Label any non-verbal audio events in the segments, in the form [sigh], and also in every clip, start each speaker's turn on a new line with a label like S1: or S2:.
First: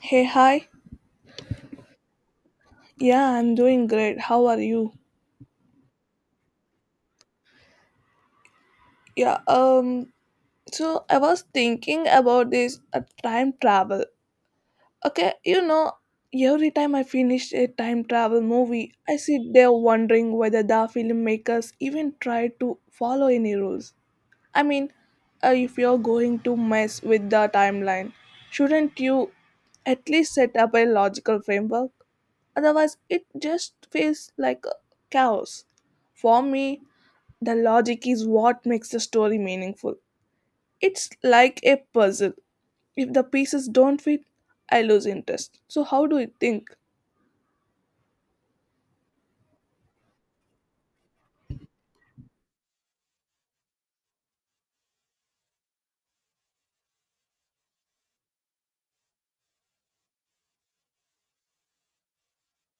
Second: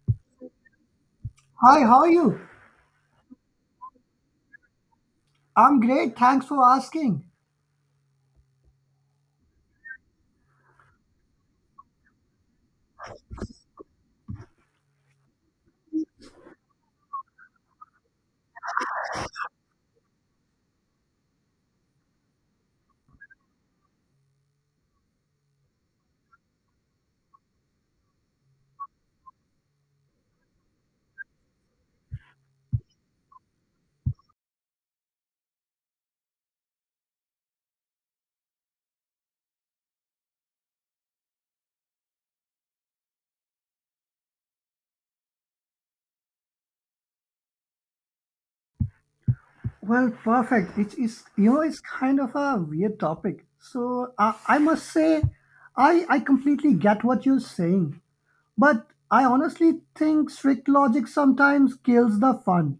S1: Hey, hi.
S2: Hi, how are you?
S1: Yeah, I'm doing great. How are you?
S2: I'm great. Thanks for asking.
S1: Yeah, um, so I was thinking about this time travel. Okay, you know, every time I finish a time travel movie, I sit there wondering whether the filmmakers even tried to follow any rules. I mean, if you're going to mess with the timeline, shouldn't you at least set up a logical framework? Otherwise, it just feels like a chaos. For me, the logic is what makes the story meaningful. It's like a puzzle. If the pieces don't fit, I lose interest. So, how do you think?
S2: Well, perfect. It's it's kind of a weird topic. So I must say, I completely get what you're saying, but I honestly think strict logic sometimes kills the fun.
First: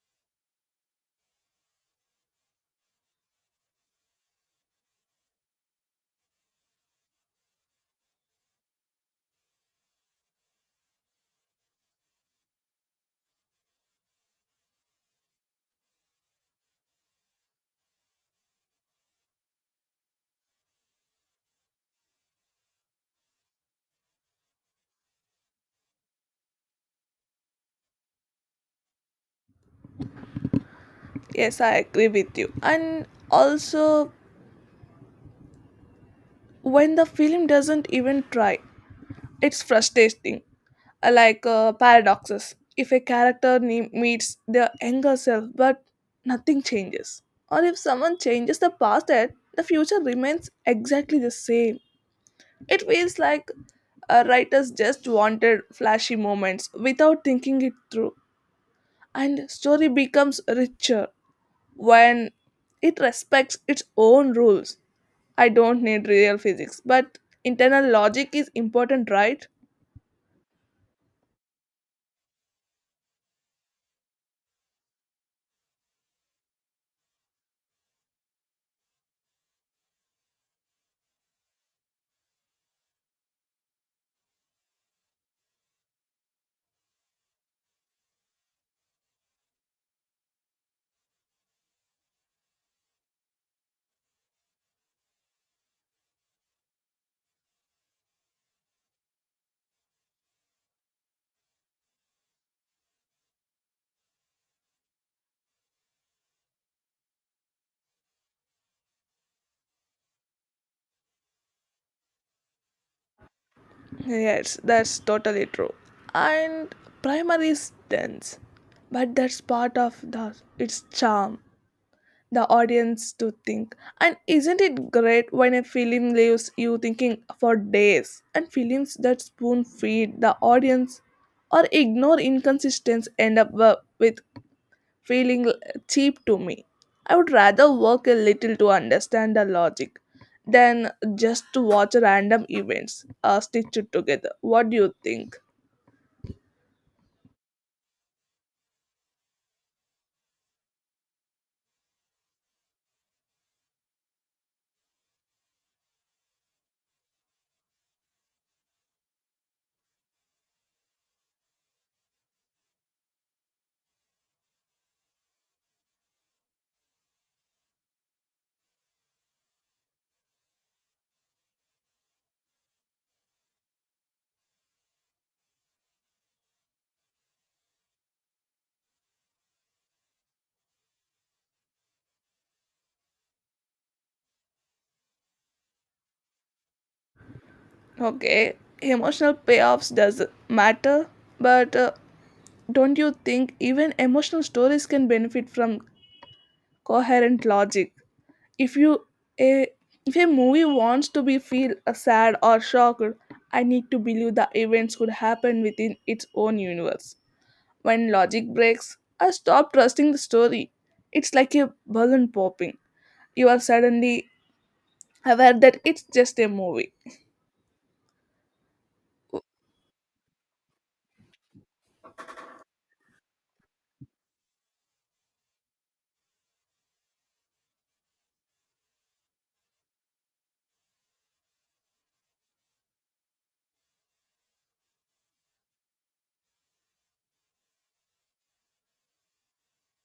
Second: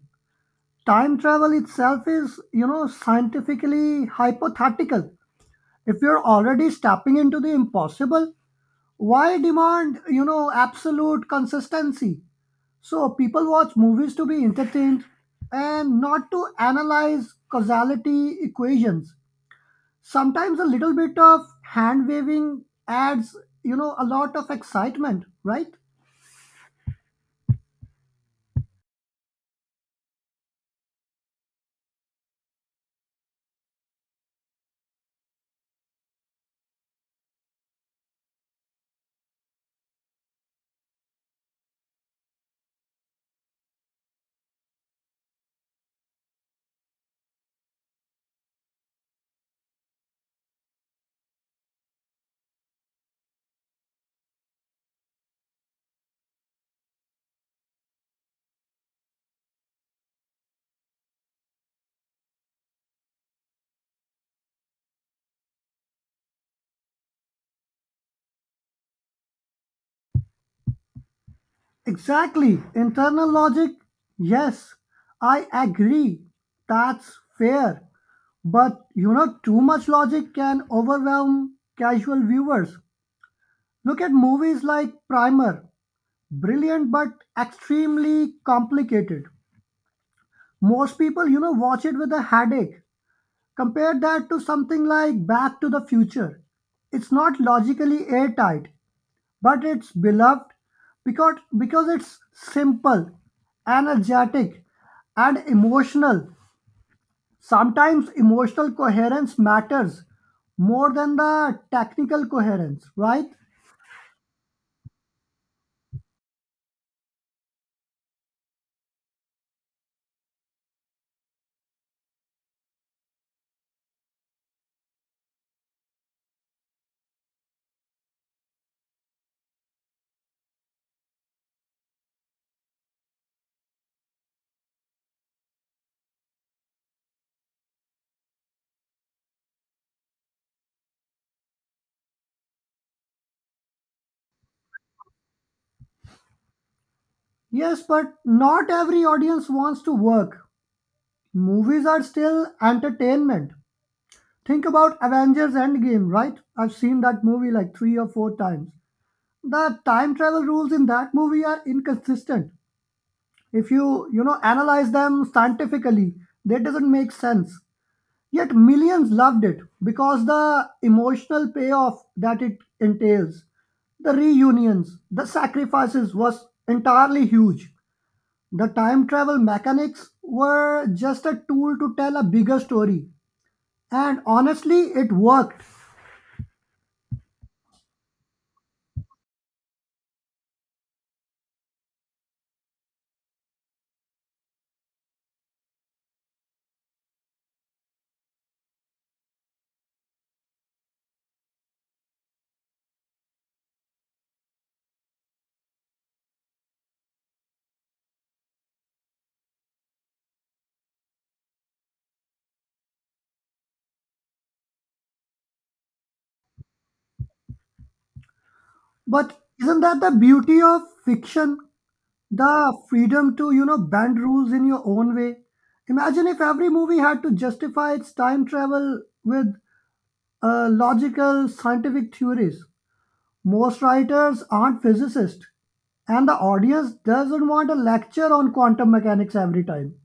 S2: Time travel itself is, scientifically hypothetical. If you're already stepping into the impossible, why demand, absolute consistency? So people watch movies to be entertained and not to analyze causality equations. Sometimes a little bit of hand waving adds, a lot of excitement, right?
S1: Yes, I agree with you. And also, when the film doesn't even try, it's frustrating. Like paradoxes. If a character meets their younger self but nothing changes, or if someone changes the past, yet the future remains exactly the same. It feels like writers just wanted flashy moments without thinking it through, and story becomes richer when it respects its own rules. I don't need real physics, but internal logic is important, right?
S2: Exactly. Internal logic, yes, I agree. That's fair. But you know, too much logic can overwhelm casual viewers. Look at movies like Primer, brilliant but extremely complicated. Most people, watch it with a headache. Compare that to something like Back to the Future. It's not logically airtight, but it's beloved because it's simple, energetic, and emotional. Sometimes emotional coherence matters more than the technical coherence, right?
S1: Yes, that's totally true. And primary is dense, but that's part of the its charm. The audience to think. And isn't it great when a film leaves you thinking for days? And films that spoon feed the audience or ignore inconsistencies end up with feeling cheap to me. I would rather work a little to understand the logic than just to watch random events stitched together. What do you think?
S2: Yes, but not every audience wants to work. Movies are still entertainment. Think about Avengers Endgame, right? I've seen that movie like three or four times. The time travel rules in that movie are inconsistent. If you, analyze them scientifically, that doesn't make sense. Yet millions loved it because the emotional payoff that it entails, the reunions, the sacrifices was entirely huge. The time travel mechanics were just a tool to tell a bigger story. And honestly, it worked.
S1: Okay, emotional payoffs does matter, but don't you think even emotional stories can benefit from coherent logic? If you a if a movie wants to be feel sad or shocked, I need to believe the events could happen within its own universe. When logic breaks, I stop trusting the story. It's like a balloon popping. You are suddenly aware that it's just a movie.
S2: But isn't that the beauty of fiction? The freedom to, bend rules in your own way. Imagine if every movie had to justify its time travel with logical scientific theories. Most writers aren't physicists, and the audience doesn't want a lecture on quantum mechanics every time.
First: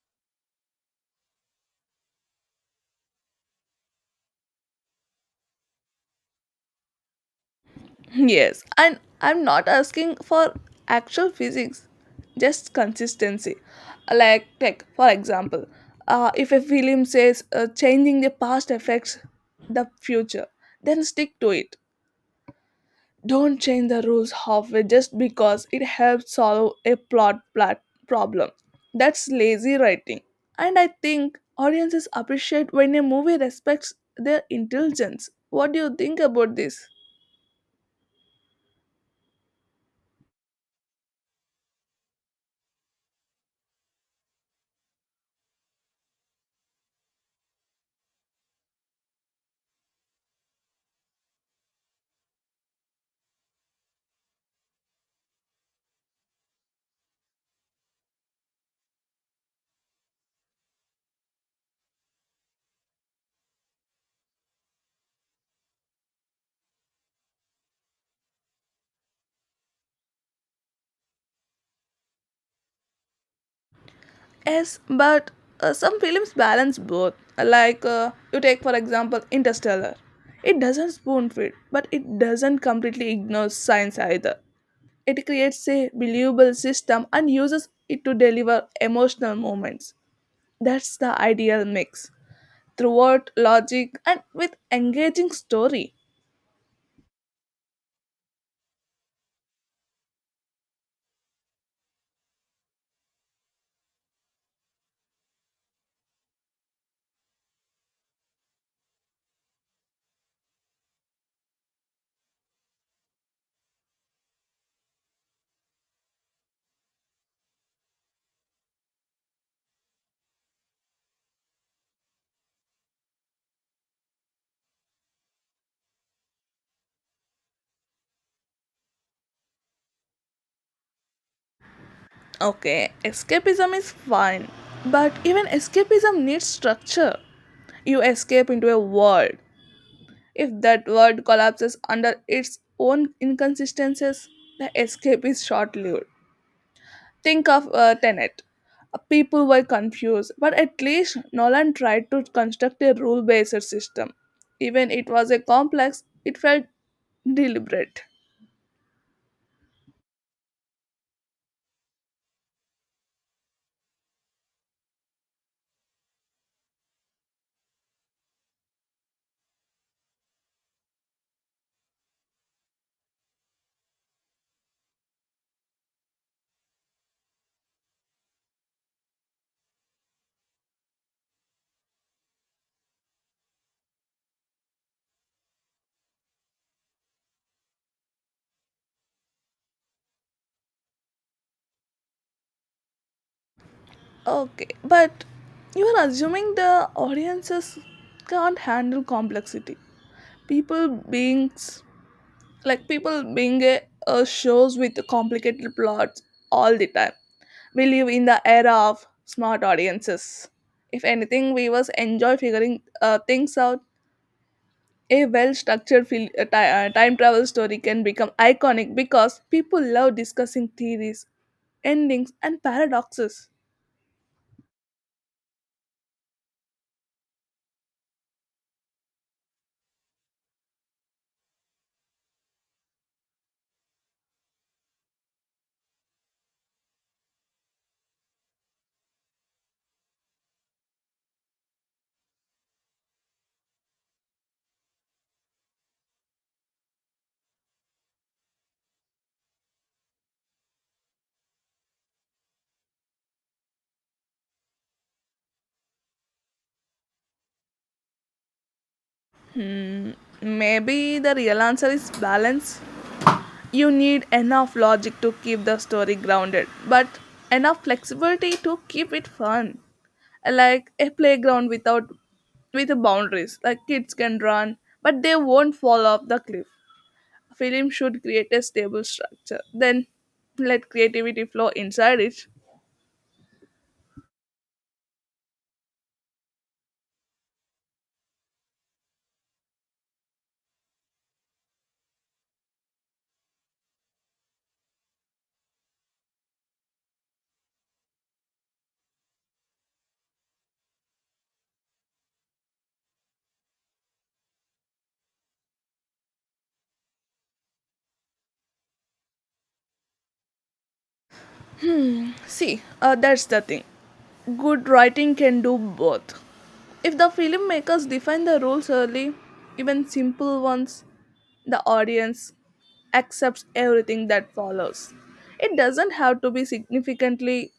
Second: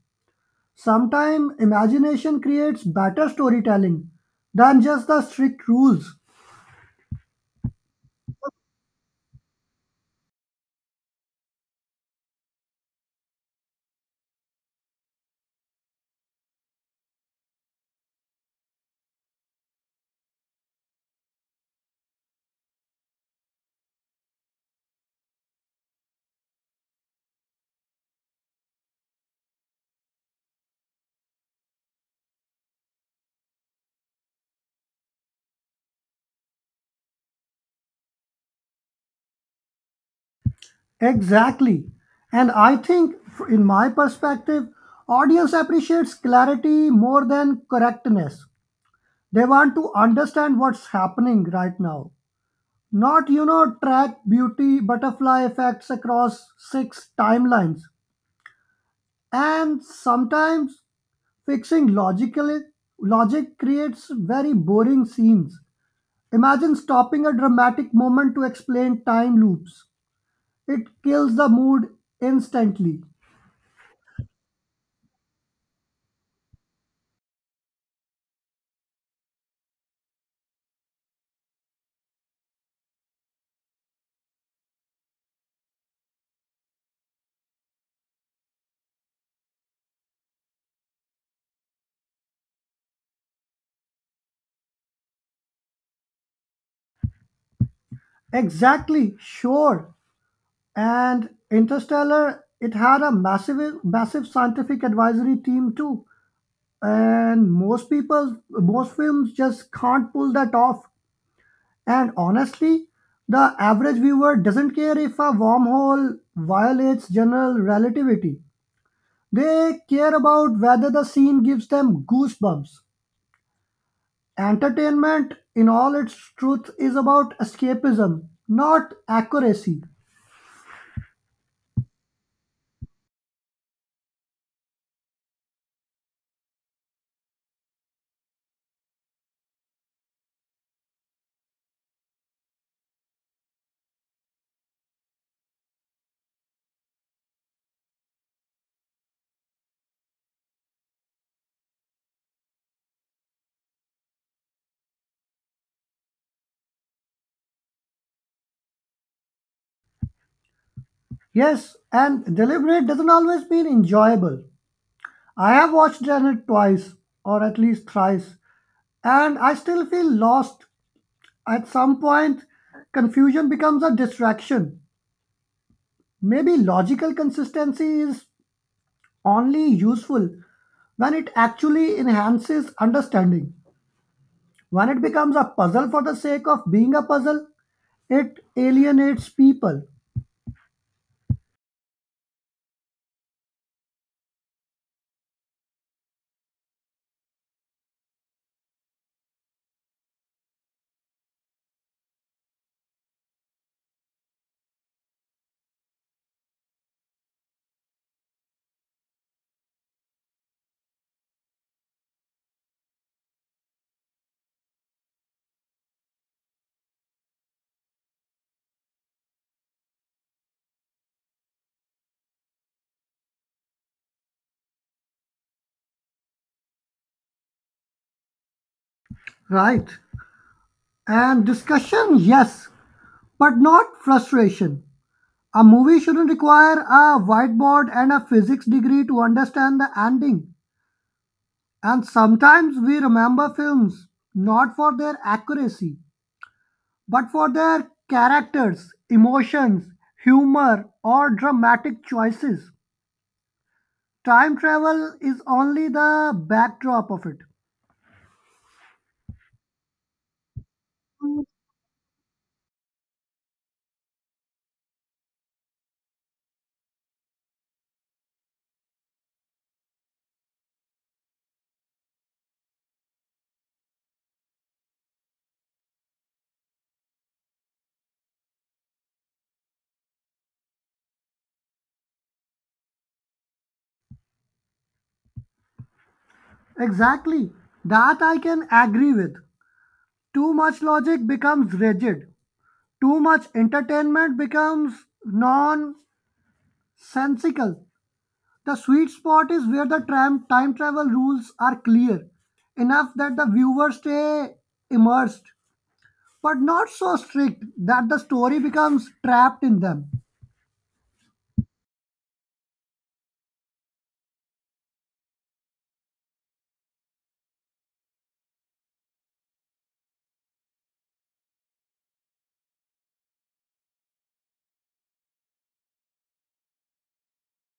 S2: Sometimes imagination creates better storytelling than just the strict rules.
S1: Yes, and I'm not asking for actual physics, just consistency. Like for example, if a film says changing the past affects the future, then stick to it. Don't change the rules halfway just because it helps solve a problem. That's lazy writing. And I think audiences appreciate when a movie respects their intelligence. What do you think about this?
S2: Exactly. And I think, in my perspective, audience appreciates clarity more than correctness. They want to understand what's happening right now. Not, track beauty butterfly effects across six timelines. And sometimes fixing logically logic creates very boring scenes. Imagine stopping a dramatic moment to explain time loops. It kills the mood instantly.
S1: Yes, but some films balance both. Like you take for example Interstellar. It doesn't spoon feed, but it doesn't completely ignore science either. It creates a believable system and uses it to deliver emotional moments. That's the ideal mix. Throughout logic and with engaging story.
S2: Exactly, sure. And Interstellar, it had a massive, massive scientific advisory team too. And most films just can't pull that off. And honestly, the average viewer doesn't care if a wormhole violates general relativity. They care about whether the scene gives them goosebumps. Entertainment, in all its truth, is about escapism, not accuracy.
S1: Okay, escapism is fine, but even escapism needs structure. You escape into a world. If that world collapses under its own inconsistencies, the escape is short lived. Think of Tenet. People were confused, but at least Nolan tried to construct a rule based system. Even it was a complex, it felt deliberate.
S2: Yes, and deliberate doesn't always mean enjoyable. I have watched Janet twice, or at least thrice, and I still feel lost. At some point, confusion becomes a distraction. Maybe logical consistency is only useful when it actually enhances understanding. When it becomes a puzzle for the sake of being a puzzle, it alienates people.
S1: Okay, but you are assuming the audiences can't handle complexity. People beings people being a shows with complicated plots all the time. We live in the era of smart audiences. If anything we was enjoy figuring things out. A well structured time travel story can become iconic because people love discussing theories, endings and paradoxes.
S2: Right. And discussion, yes, but not frustration. A movie shouldn't require a whiteboard and a physics degree to understand the ending. And sometimes we remember films not for their accuracy, but for their characters, emotions, humor, or dramatic choices. Time travel is only the backdrop of it.
S1: Maybe the real answer is balance. You need enough logic to keep the story grounded, but enough flexibility to keep it fun. Like a playground without with boundaries. Like kids can run, but they won't fall off the cliff. Film should create a stable structure. Then let creativity flow inside it.
S2: Exactly. That I can agree with. Too much logic becomes rigid. Too much entertainment becomes nonsensical. The sweet spot is where the tram time travel rules are clear enough that the viewer stay immersed, but not so strict that the story becomes trapped in them.
S1: See, that's the thing. Good writing can do both. If the filmmakers define the rules early, even simple ones, the audience accepts everything that follows. It doesn't have to be significantly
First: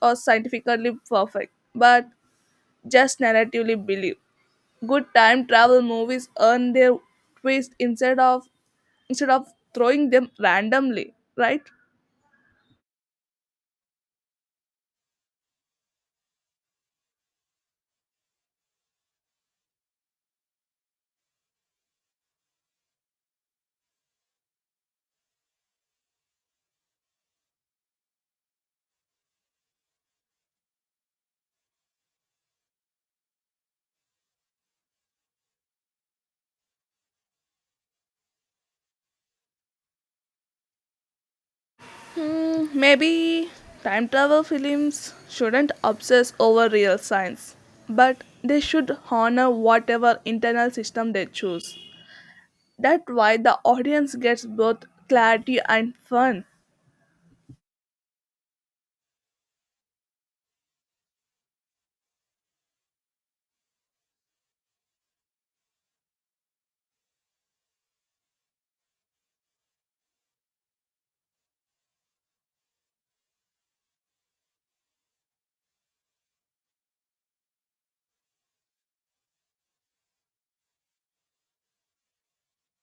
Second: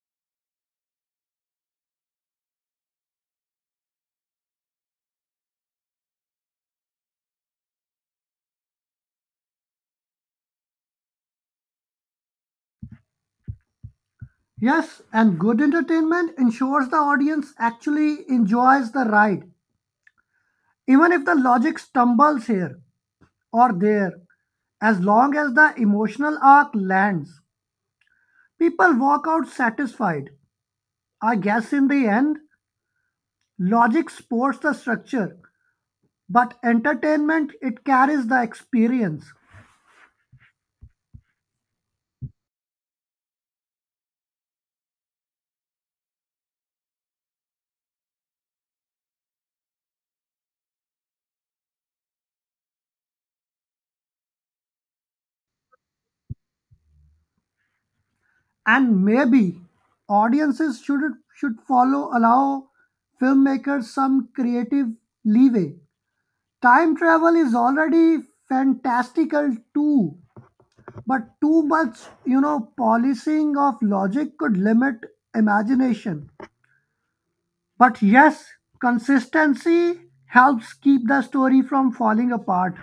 S1: or scientifically perfect, but just narratively believe. Good time travel movies earn their twist instead of throwing them randomly, right?
S2: Yes, and good entertainment ensures the audience actually enjoys the ride, even if the logic stumbles here or there. As long as the emotional arc lands, people walk out satisfied. I guess in the end, logic supports the structure. But entertainment, it carries the experience.
S1: Maybe time travel films shouldn't obsess over real science, but they should honor whatever internal system they choose. That why the audience gets both clarity and fun.
S2: And maybe audiences should follow allow filmmakers some creative leeway. Time travel is already fantastical too, but too much, policing of logic could limit imagination. But yes, consistency helps keep the story from falling apart.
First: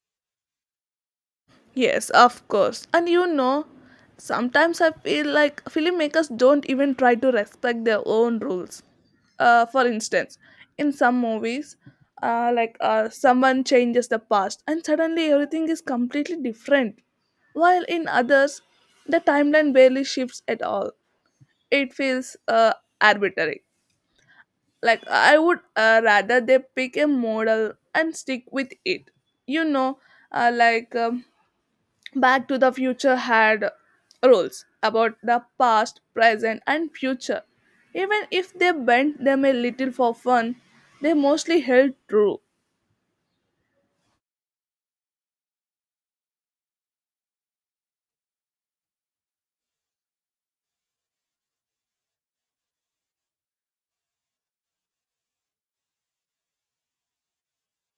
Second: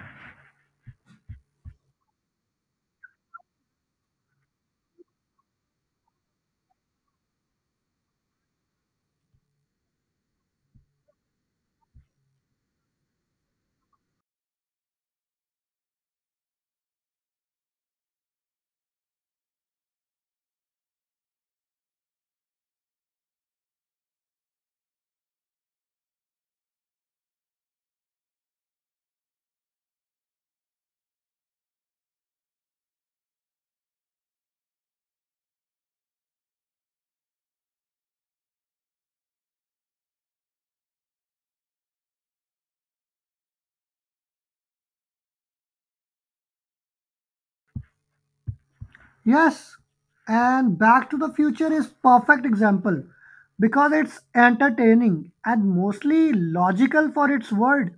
S1: Yes, of course. And you know, sometimes I feel like filmmakers don't even try to respect their own rules. For instance, in some movies, like someone changes the past and suddenly everything is completely different, while in others, the timeline barely shifts at all. It feels arbitrary. Like I would rather they pick a model and stick with it, you know. Like Back to the Future had rules about the past, present and future. Even if they bent them a little for fun, they mostly held true.
S2: Yes, and Back to the Future is perfect example because it's entertaining and mostly logical for its world.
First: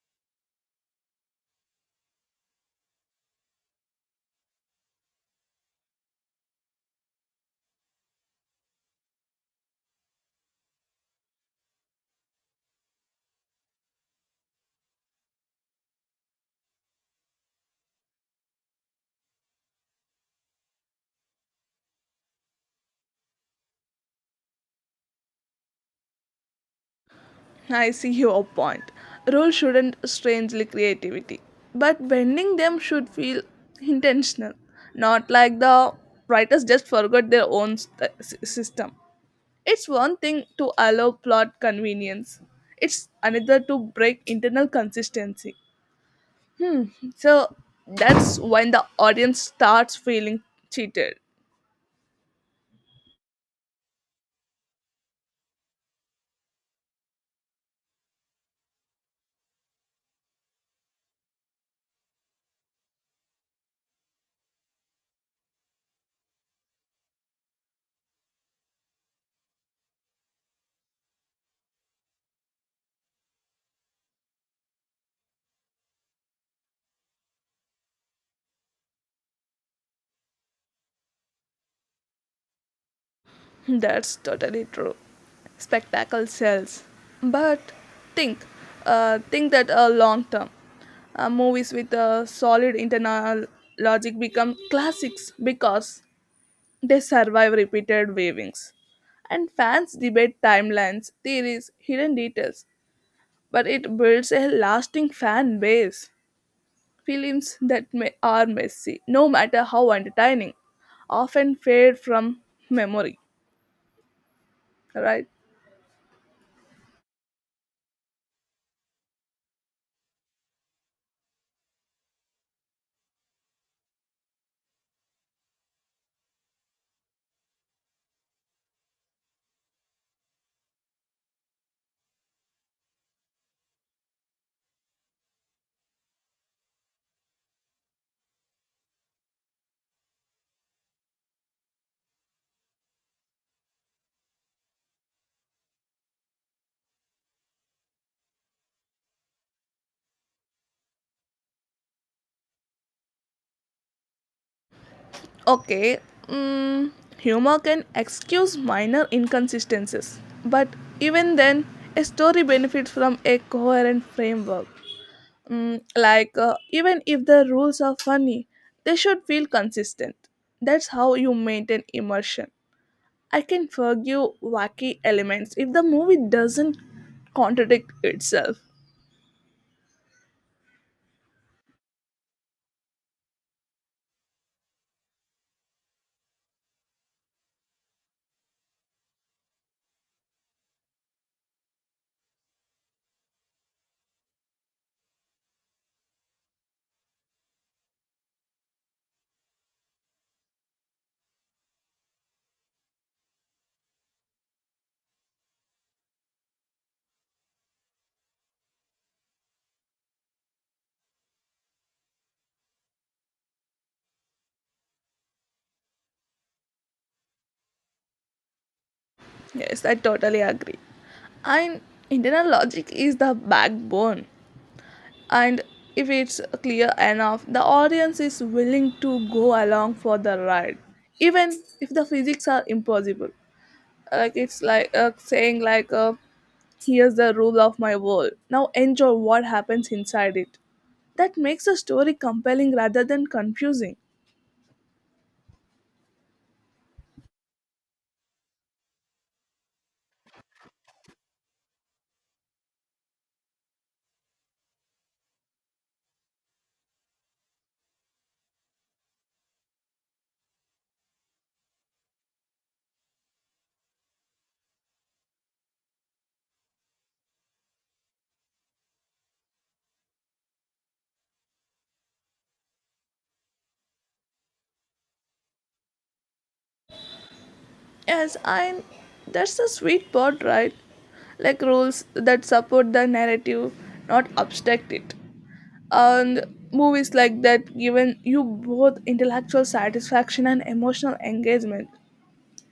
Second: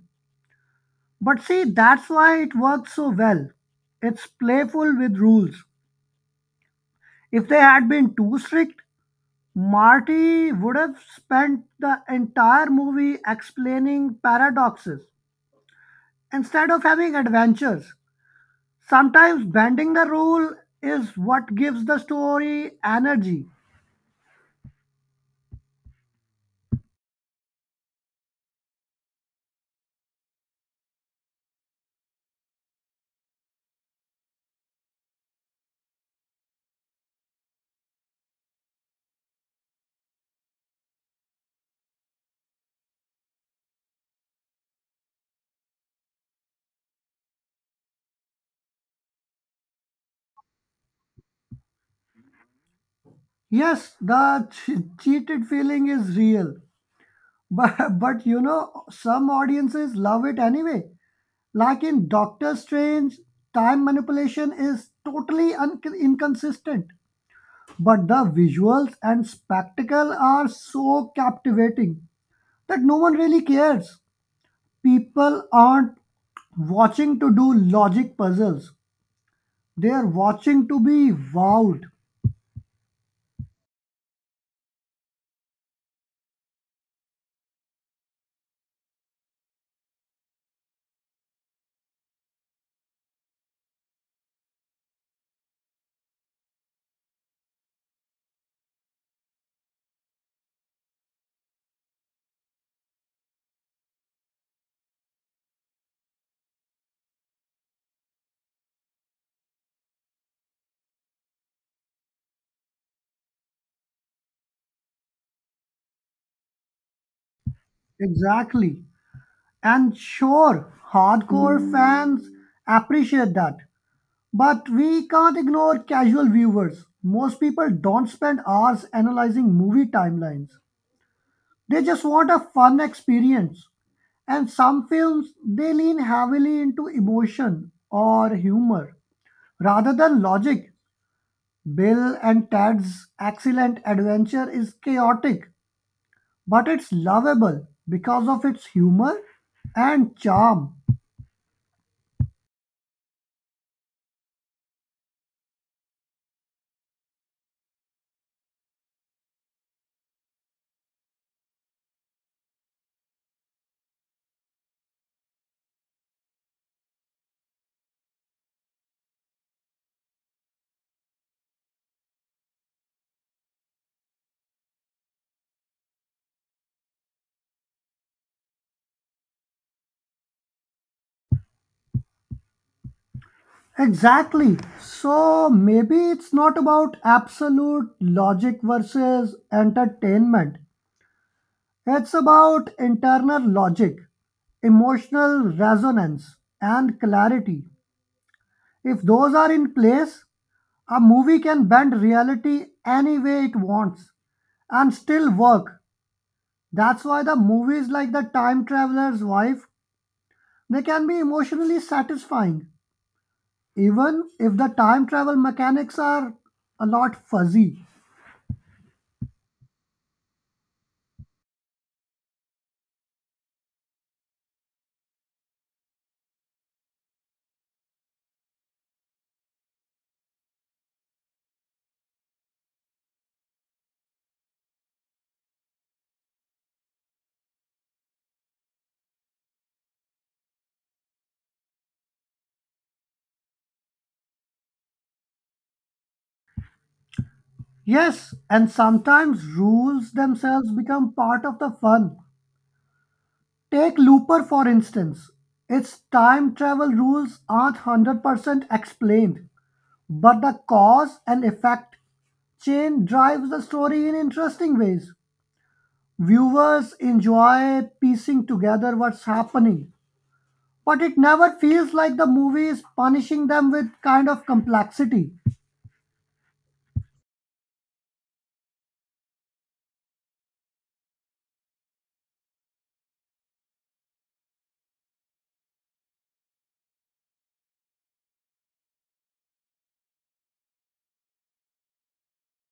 S2: But see, that's why it works so well. It's playful with rules. If they had been too strict, Marty would have spent the entire movie explaining paradoxes instead of having adventures. Sometimes bending the rule is what gives the story energy.
S1: I see [laughs] your point. Rules shouldn't strangely creativity, but bending them should feel intentional, not like the writers just forgot their own system. It's one thing to allow plot convenience. It's another to break internal consistency. So that's when the audience starts feeling cheated.
S2: Yes, the cheated feeling is real. But, [laughs] but some audiences love it anyway. Like in Doctor Strange, time manipulation is totally inconsistent. But the visuals and spectacle are so captivating that no one really cares. People aren't watching to do logic puzzles, they are watching to be wowed.
S1: [laughs] That's totally true. Spectacle sells. But think, think that long term. Movies with a solid internal logic become classics because they survive repeated viewings and fans debate timelines, theories, hidden details, but it builds a lasting fan base. Films that may, are messy, no matter how entertaining, often fade from memory, right?
S2: Exactly. And sure, hardcore fans appreciate that. But we can't ignore casual viewers. Most people don't spend hours analyzing movie timelines. They just want a fun experience. And some films, they lean heavily into emotion or humor rather than logic. Bill and Ted's excellent adventure is chaotic, but it's lovable because of its humor and charm.
S1: Okay, mm, humor can excuse minor inconsistencies, but even then, a story benefits from a coherent framework. Like, even if the rules are funny, they should feel consistent. That's how you maintain immersion. I can forgive wacky elements if the movie doesn't contradict itself.
S2: Exactly. So maybe it's not about absolute logic versus entertainment. It's about internal logic, emotional resonance, and clarity. If those are in place, a movie can bend reality any way it wants and still work. That's why the movies like The Time Traveler's Wife, they can be emotionally satisfying, even if the time travel mechanics are a lot fuzzy.
S1: Yes, I totally agree. And internal logic is the backbone. And if it's clear enough, the audience is willing to go along for the ride, even if the physics are impossible. Like it's like saying like, "Here's the rule of my world. Now enjoy what happens inside it." That makes a story compelling rather than confusing.
S2: Yes, and sometimes rules themselves become part of the fun. Take Looper for instance. Its time travel rules aren't 100% explained, but the cause and effect chain drives the story in interesting ways. Viewers enjoy piecing together what's happening, but it never feels like the movie is punishing them with kind of complexity.
S1: Yes, I. That's the sweet part, right? Like rules that support the narrative, not obstruct it. And movies like that given you both intellectual satisfaction and emotional engagement.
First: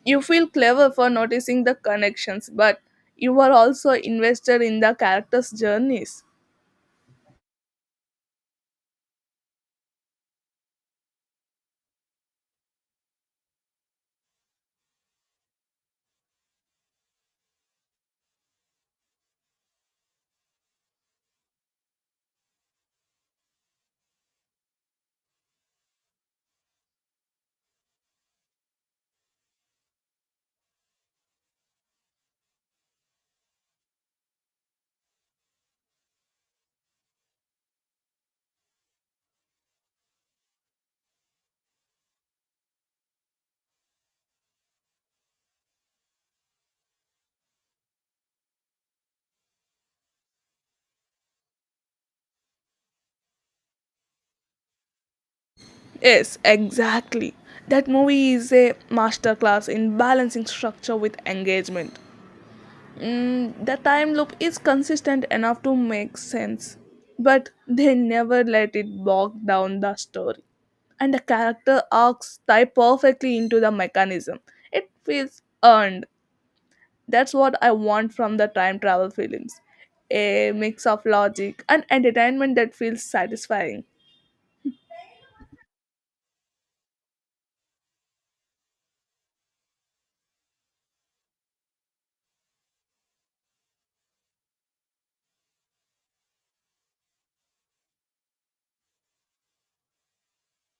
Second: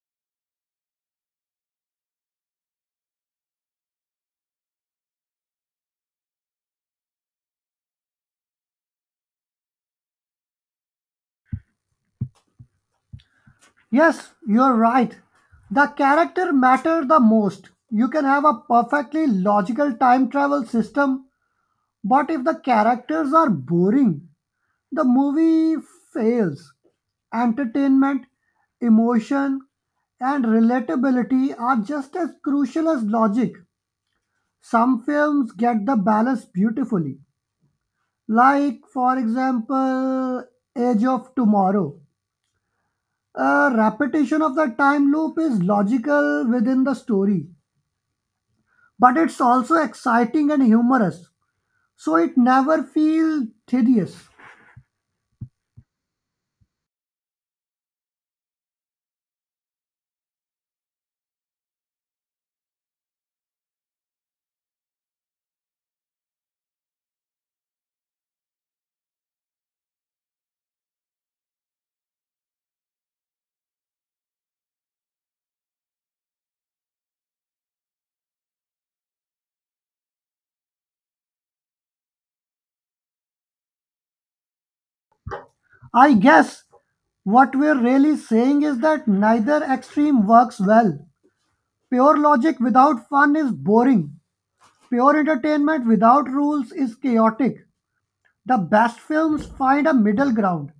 S1: You feel clever for noticing the connections, but you are also invested in the characters' journeys.
S2: Yes, you're right. The character matter the most. You can have a perfectly logical time travel system, but if the characters are boring, the movie fails. Entertainment, emotion, and relatability are just as crucial as logic. Some films get the balance beautifully. Like, for example, Age of Tomorrow. A repetition of the time loop is logical within the story, but it's also exciting and humorous, so it never feels tedious.
S1: Yes, exactly. That movie is a masterclass in balancing structure with engagement. The time loop is consistent enough to make sense, but they never let it bog down the story. And the character arcs tie perfectly into the mechanism. It feels earned. That's what I want from the time travel films, a mix of logic and entertainment that feels satisfying.
S2: I guess what we're really saying is that neither extreme works well. Pure logic without fun is boring. Pure entertainment without rules is chaotic. The best films find a middle ground:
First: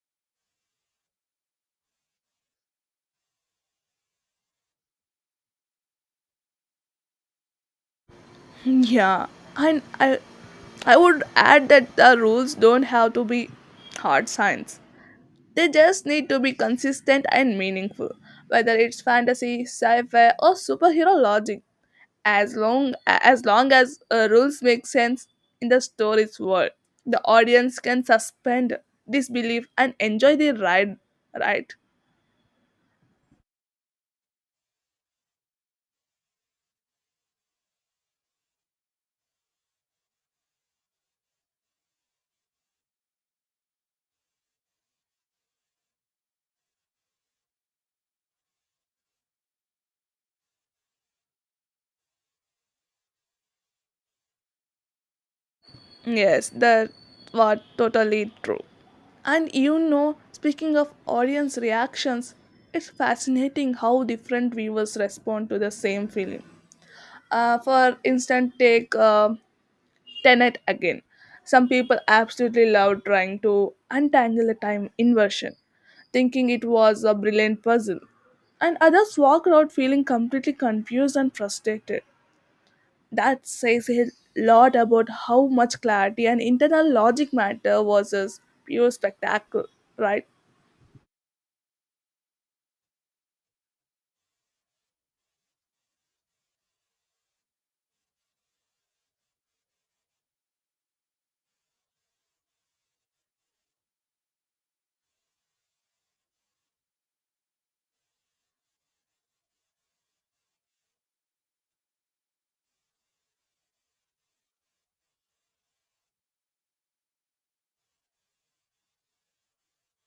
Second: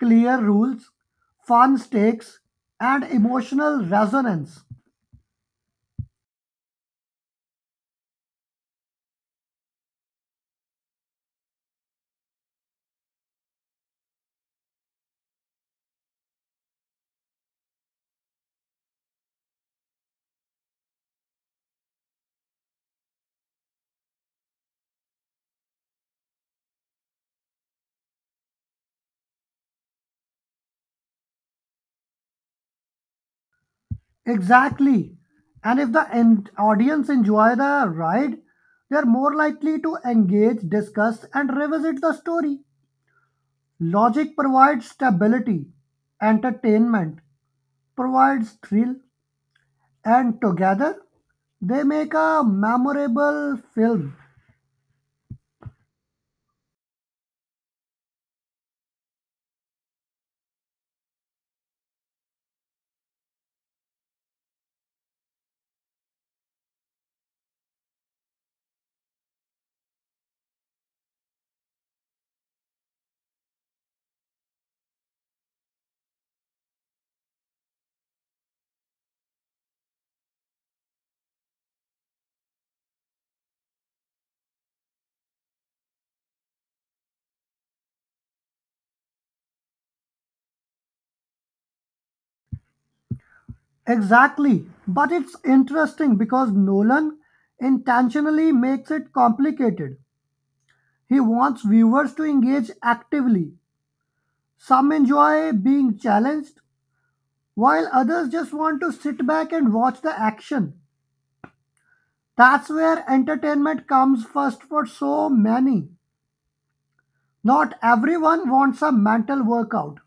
S2: clear rules, fun stakes, and emotional resonance.
S1: Yeah, and I would add that the rules don't have to be hard science. They just need to be consistent and meaningful, whether it's fantasy, sci-fi, or superhero logic. As long as long as rules make sense in the story's world, the audience can suspend disbelief and enjoy the ride. Right?
S2: Exactly. And if the audience enjoy the ride, they are more likely to engage, discuss, and revisit the story. Logic provides stability, entertainment provides thrill, and together they make a memorable film.
S1: Yes, that was totally true. And you know, speaking of audience reactions, it's fascinating how different viewers respond to the same film. For instance, take Tenet again. Some people absolutely love trying to untangle a time inversion, thinking it was a brilliant puzzle, and others walk out feeling completely confused and frustrated. That says a lot about how much clarity and internal logic matter versus pure spectacle, right?
S2: Exactly. But it's interesting because Nolan intentionally makes it complicated. He wants viewers to engage actively. Some enjoy being challenged, while others just want to sit back and watch the action. That's where entertainment comes first for so many. Not everyone wants a mental workout.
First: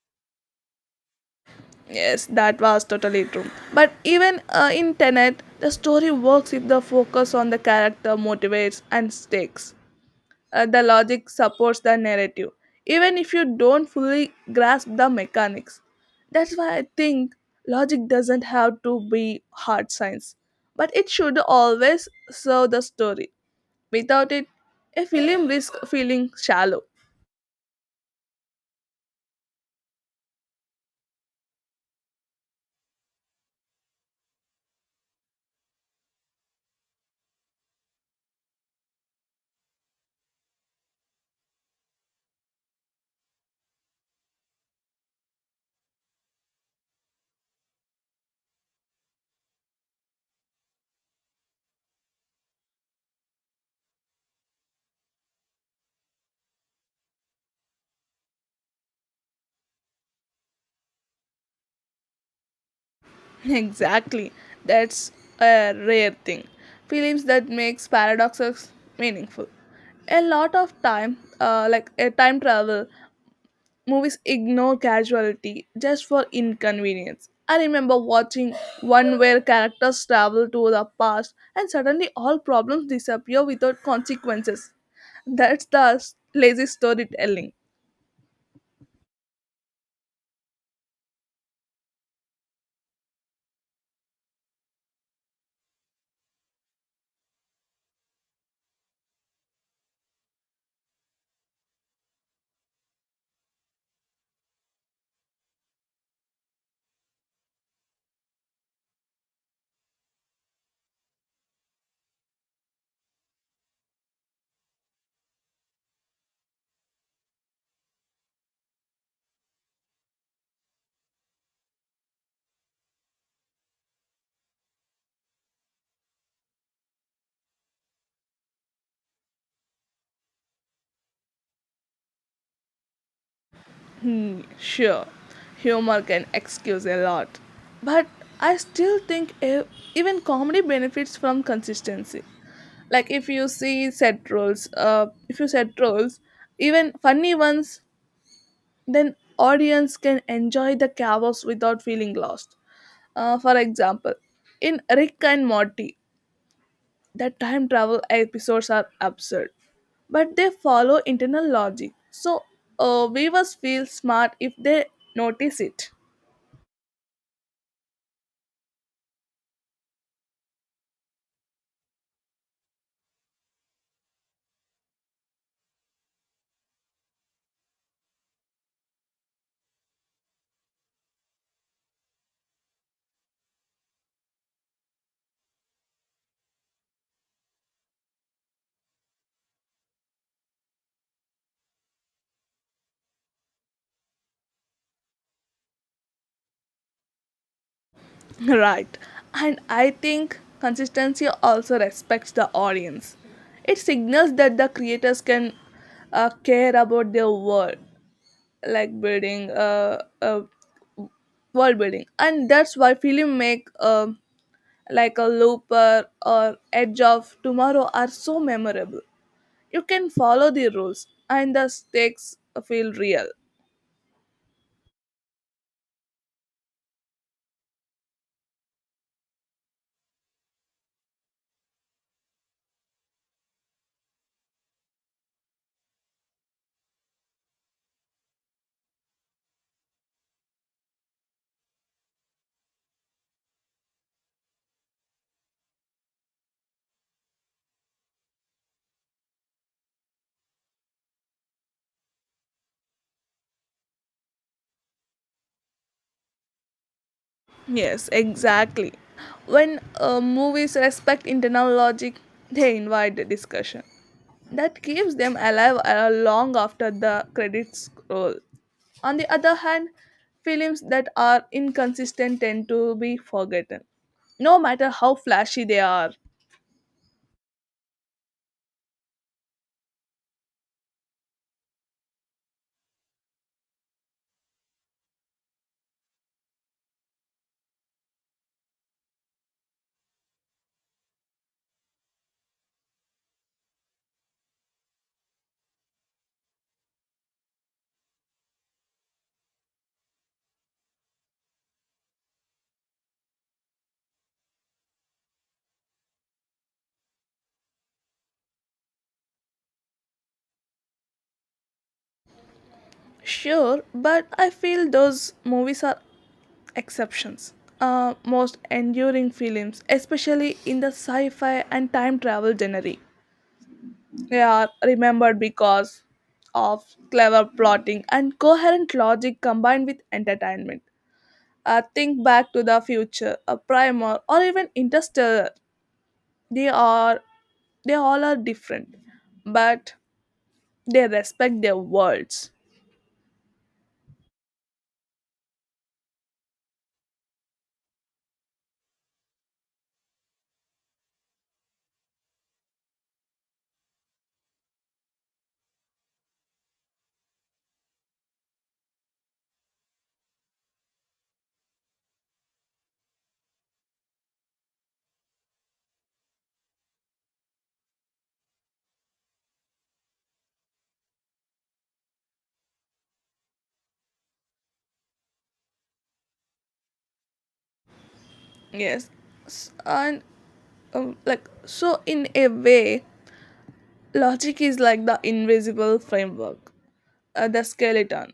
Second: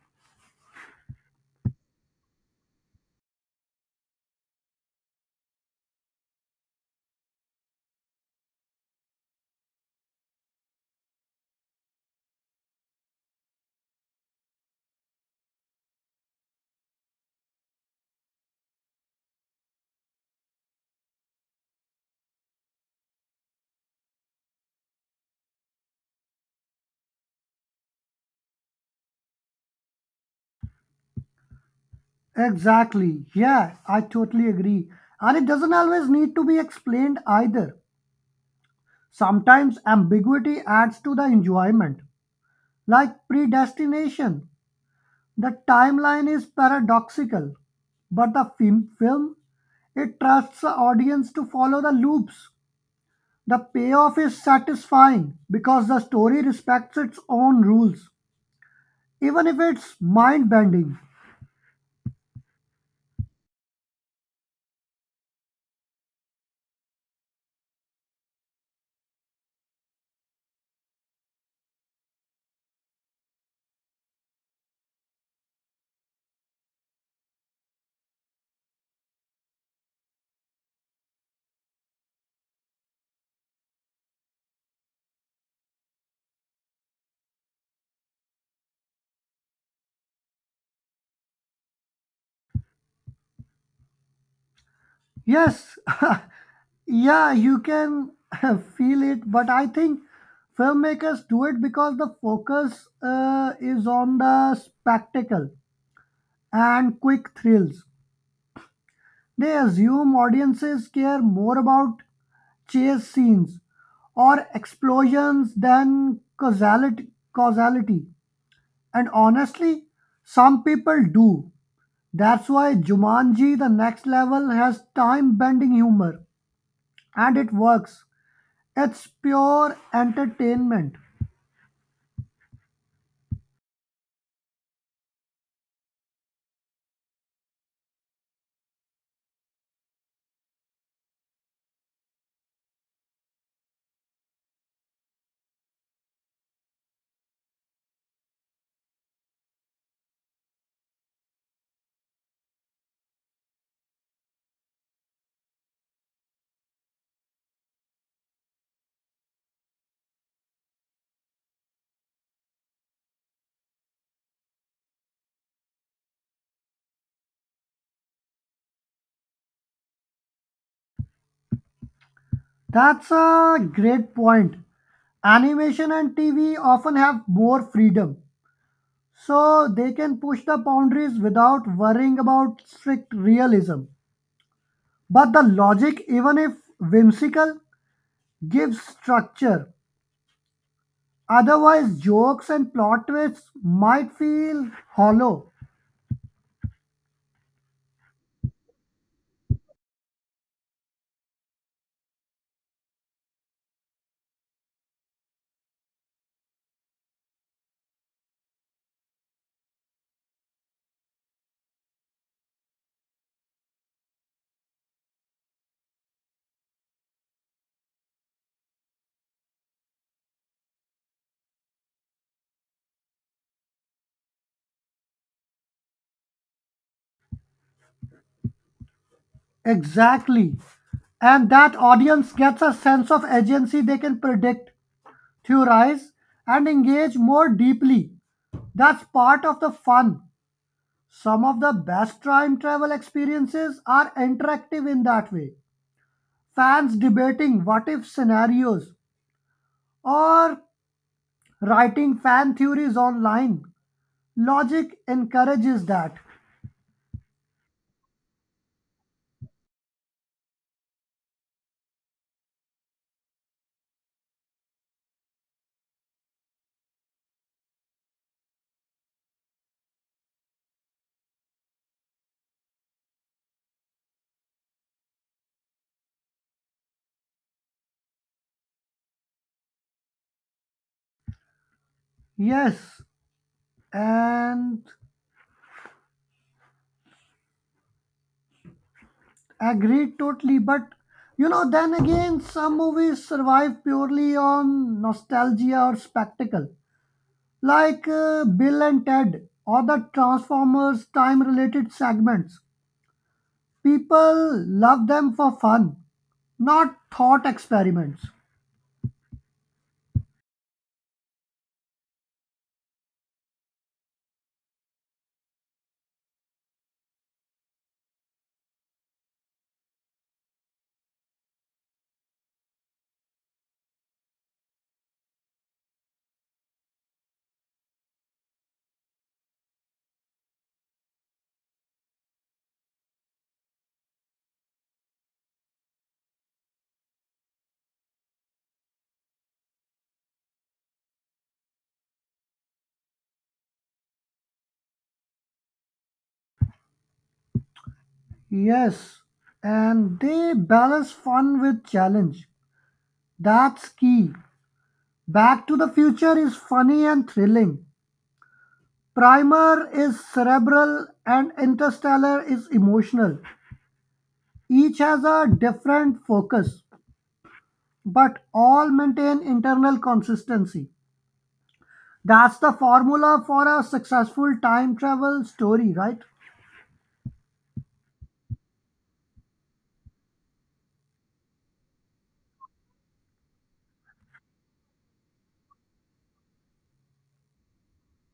S1: Yes, that was totally true. But even in Tenet, the story works if the focus on the character motivates and stakes. The logic supports the narrative, even if you don't fully grasp the mechanics. That's why I think logic doesn't have to be hard science, but it should always serve the story. Without it, a film risks feeling shallow.
S2: Exactly. Yeah, I totally agree. And it doesn't always need to be explained either. Sometimes ambiguity adds to the enjoyment, like predestination. The timeline is paradoxical, but the film, it trusts the audience to follow the loops. The payoff is satisfying because the story respects its own rules, even if it's mind bending.
S1: [laughs] Exactly, that's a rare thing. Films that makes paradoxes meaningful. A lot of time, like a time travel movies ignore casualty just for inconvenience. I remember watching one where characters travel to the past and suddenly all problems disappear without consequences. That's the lazy storytelling.
S2: Yes, [laughs] yeah, you can [laughs] feel it, but I think filmmakers do it because the focus is on the spectacle and quick thrills. They assume audiences care more about chase scenes or explosions than causality. And honestly, some people do. That's why Jumanji The Next Level has time bending humor. And it works. It's pure entertainment.
S1: Sure, humor can excuse a lot, but I still think even comedy benefits from consistency. Like if you see set roles, If you set roles, even funny ones, then audience can enjoy the chaos without feeling lost. For example, in Rick and Morty, the time travel episodes are absurd, but they follow internal logic, so viewers feel smart if they notice it.
S2: That's a great point. Animation and TV often have more freedom. So they can push the boundaries without worrying about strict realism. But the logic, even if whimsical, gives structure. Otherwise, jokes and plot twists might feel hollow.
S1: [laughs] Right, and I think consistency also respects the audience. It signals that the creators can care about their world, like building a world building, and that's why film make like a Looper or Edge of Tomorrow are so memorable. You can follow the rules and the stakes feel real.
S2: Exactly. And that audience gets a sense of agency. They can predict, theorize, and engage more deeply. That's part of the fun. Some of the best time travel experiences are interactive in that way. Fans debating what if scenarios or writing fan theories online. Logic encourages that.
S1: Yes, exactly. When movies respect internal logic, they invite the discussion that keeps them alive long after the credits roll. On the other hand, films that are inconsistent tend to be forgotten, no matter how flashy they are.
S2: Yes, and agreed totally, but you know, then again, some movies survive purely on nostalgia or spectacle, like Bill and Ted or the Transformers time related segments. People love them for fun, not thought experiments.
S1: Sure, but I feel those movies are exceptions. Most enduring films, especially in the sci fi and time travel genre, they are remembered because of clever plotting and coherent logic combined with entertainment. Think Back to the Future, a Primer, or even Interstellar. They are they all are different, but they respect their worlds.
S2: Yes, and they balance fun with challenge. That's key. Back to the Future is funny and thrilling, Primer is cerebral and Interstellar is emotional. Each has a different focus, but all maintain internal consistency. That's the formula for a successful time travel story, right?
S1: Yes, S- and like So, in a way, logic is like the invisible framework, uh, the skeleton,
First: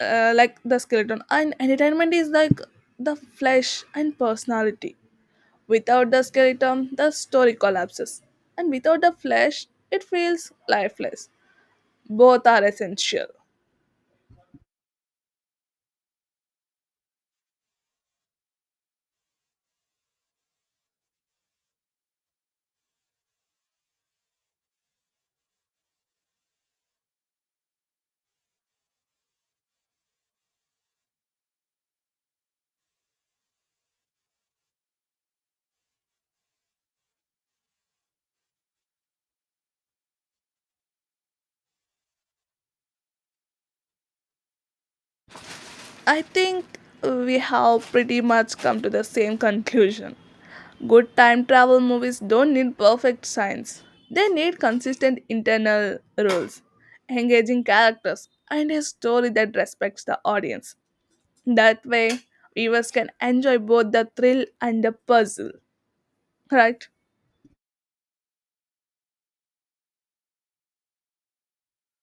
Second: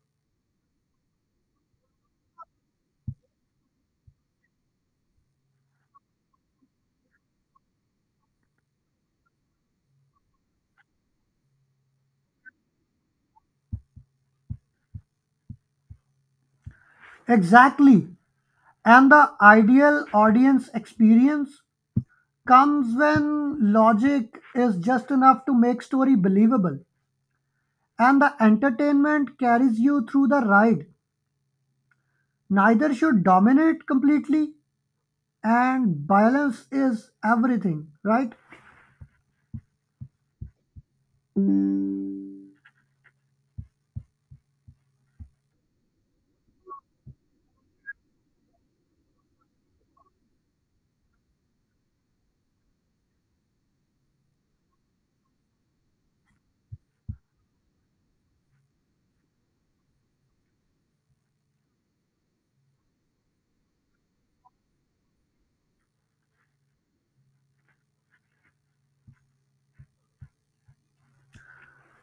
S1: the skeleton, and entertainment is like the flesh and personality. Without the skeleton, the story collapses, and without the flesh, it feels lifeless. Both are essential.
S2: Exactly. And the ideal audience experience comes when logic is just enough to make story believable and the entertainment carries you through the ride. Neither should dominate completely, and balance is everything, right?
S1: I think we have pretty much come to the same conclusion. Good time travel movies don't need perfect science, they need consistent internal rules, engaging characters, and a story that respects the audience. That way, viewers can enjoy both the thrill and the puzzle, right?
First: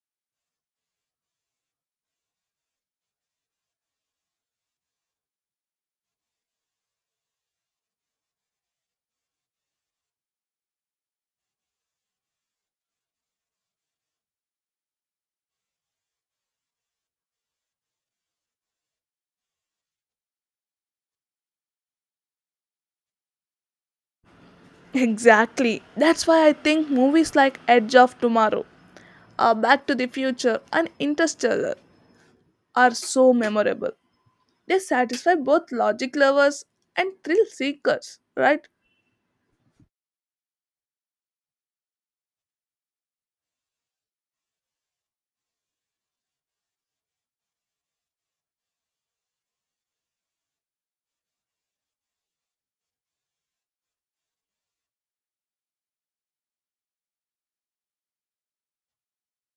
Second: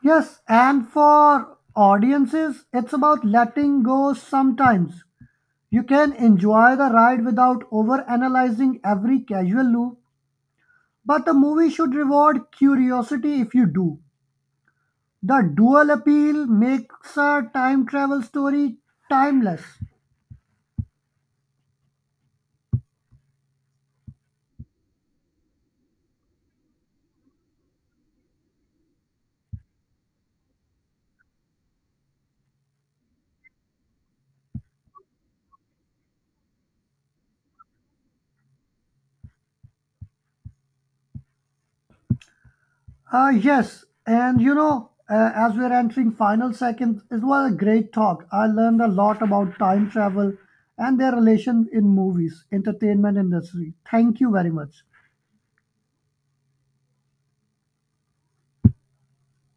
S2: Yes, and for audiences it's about letting go sometimes. You can enjoy the ride without over analyzing every casual loop, but the movie should reward curiosity if you do. The dual appeal makes a time travel story timeless.
S1: Exactly. That's why I think movies like Edge of Tomorrow, Back to the Future, and Interstellar are so memorable. They satisfy both logic lovers and thrill seekers, right?
S2: Yes, and you know, as we're entering final seconds, it was a great talk. I learned a lot about time travel and their relation in movies, entertainment industry. Thank you very much.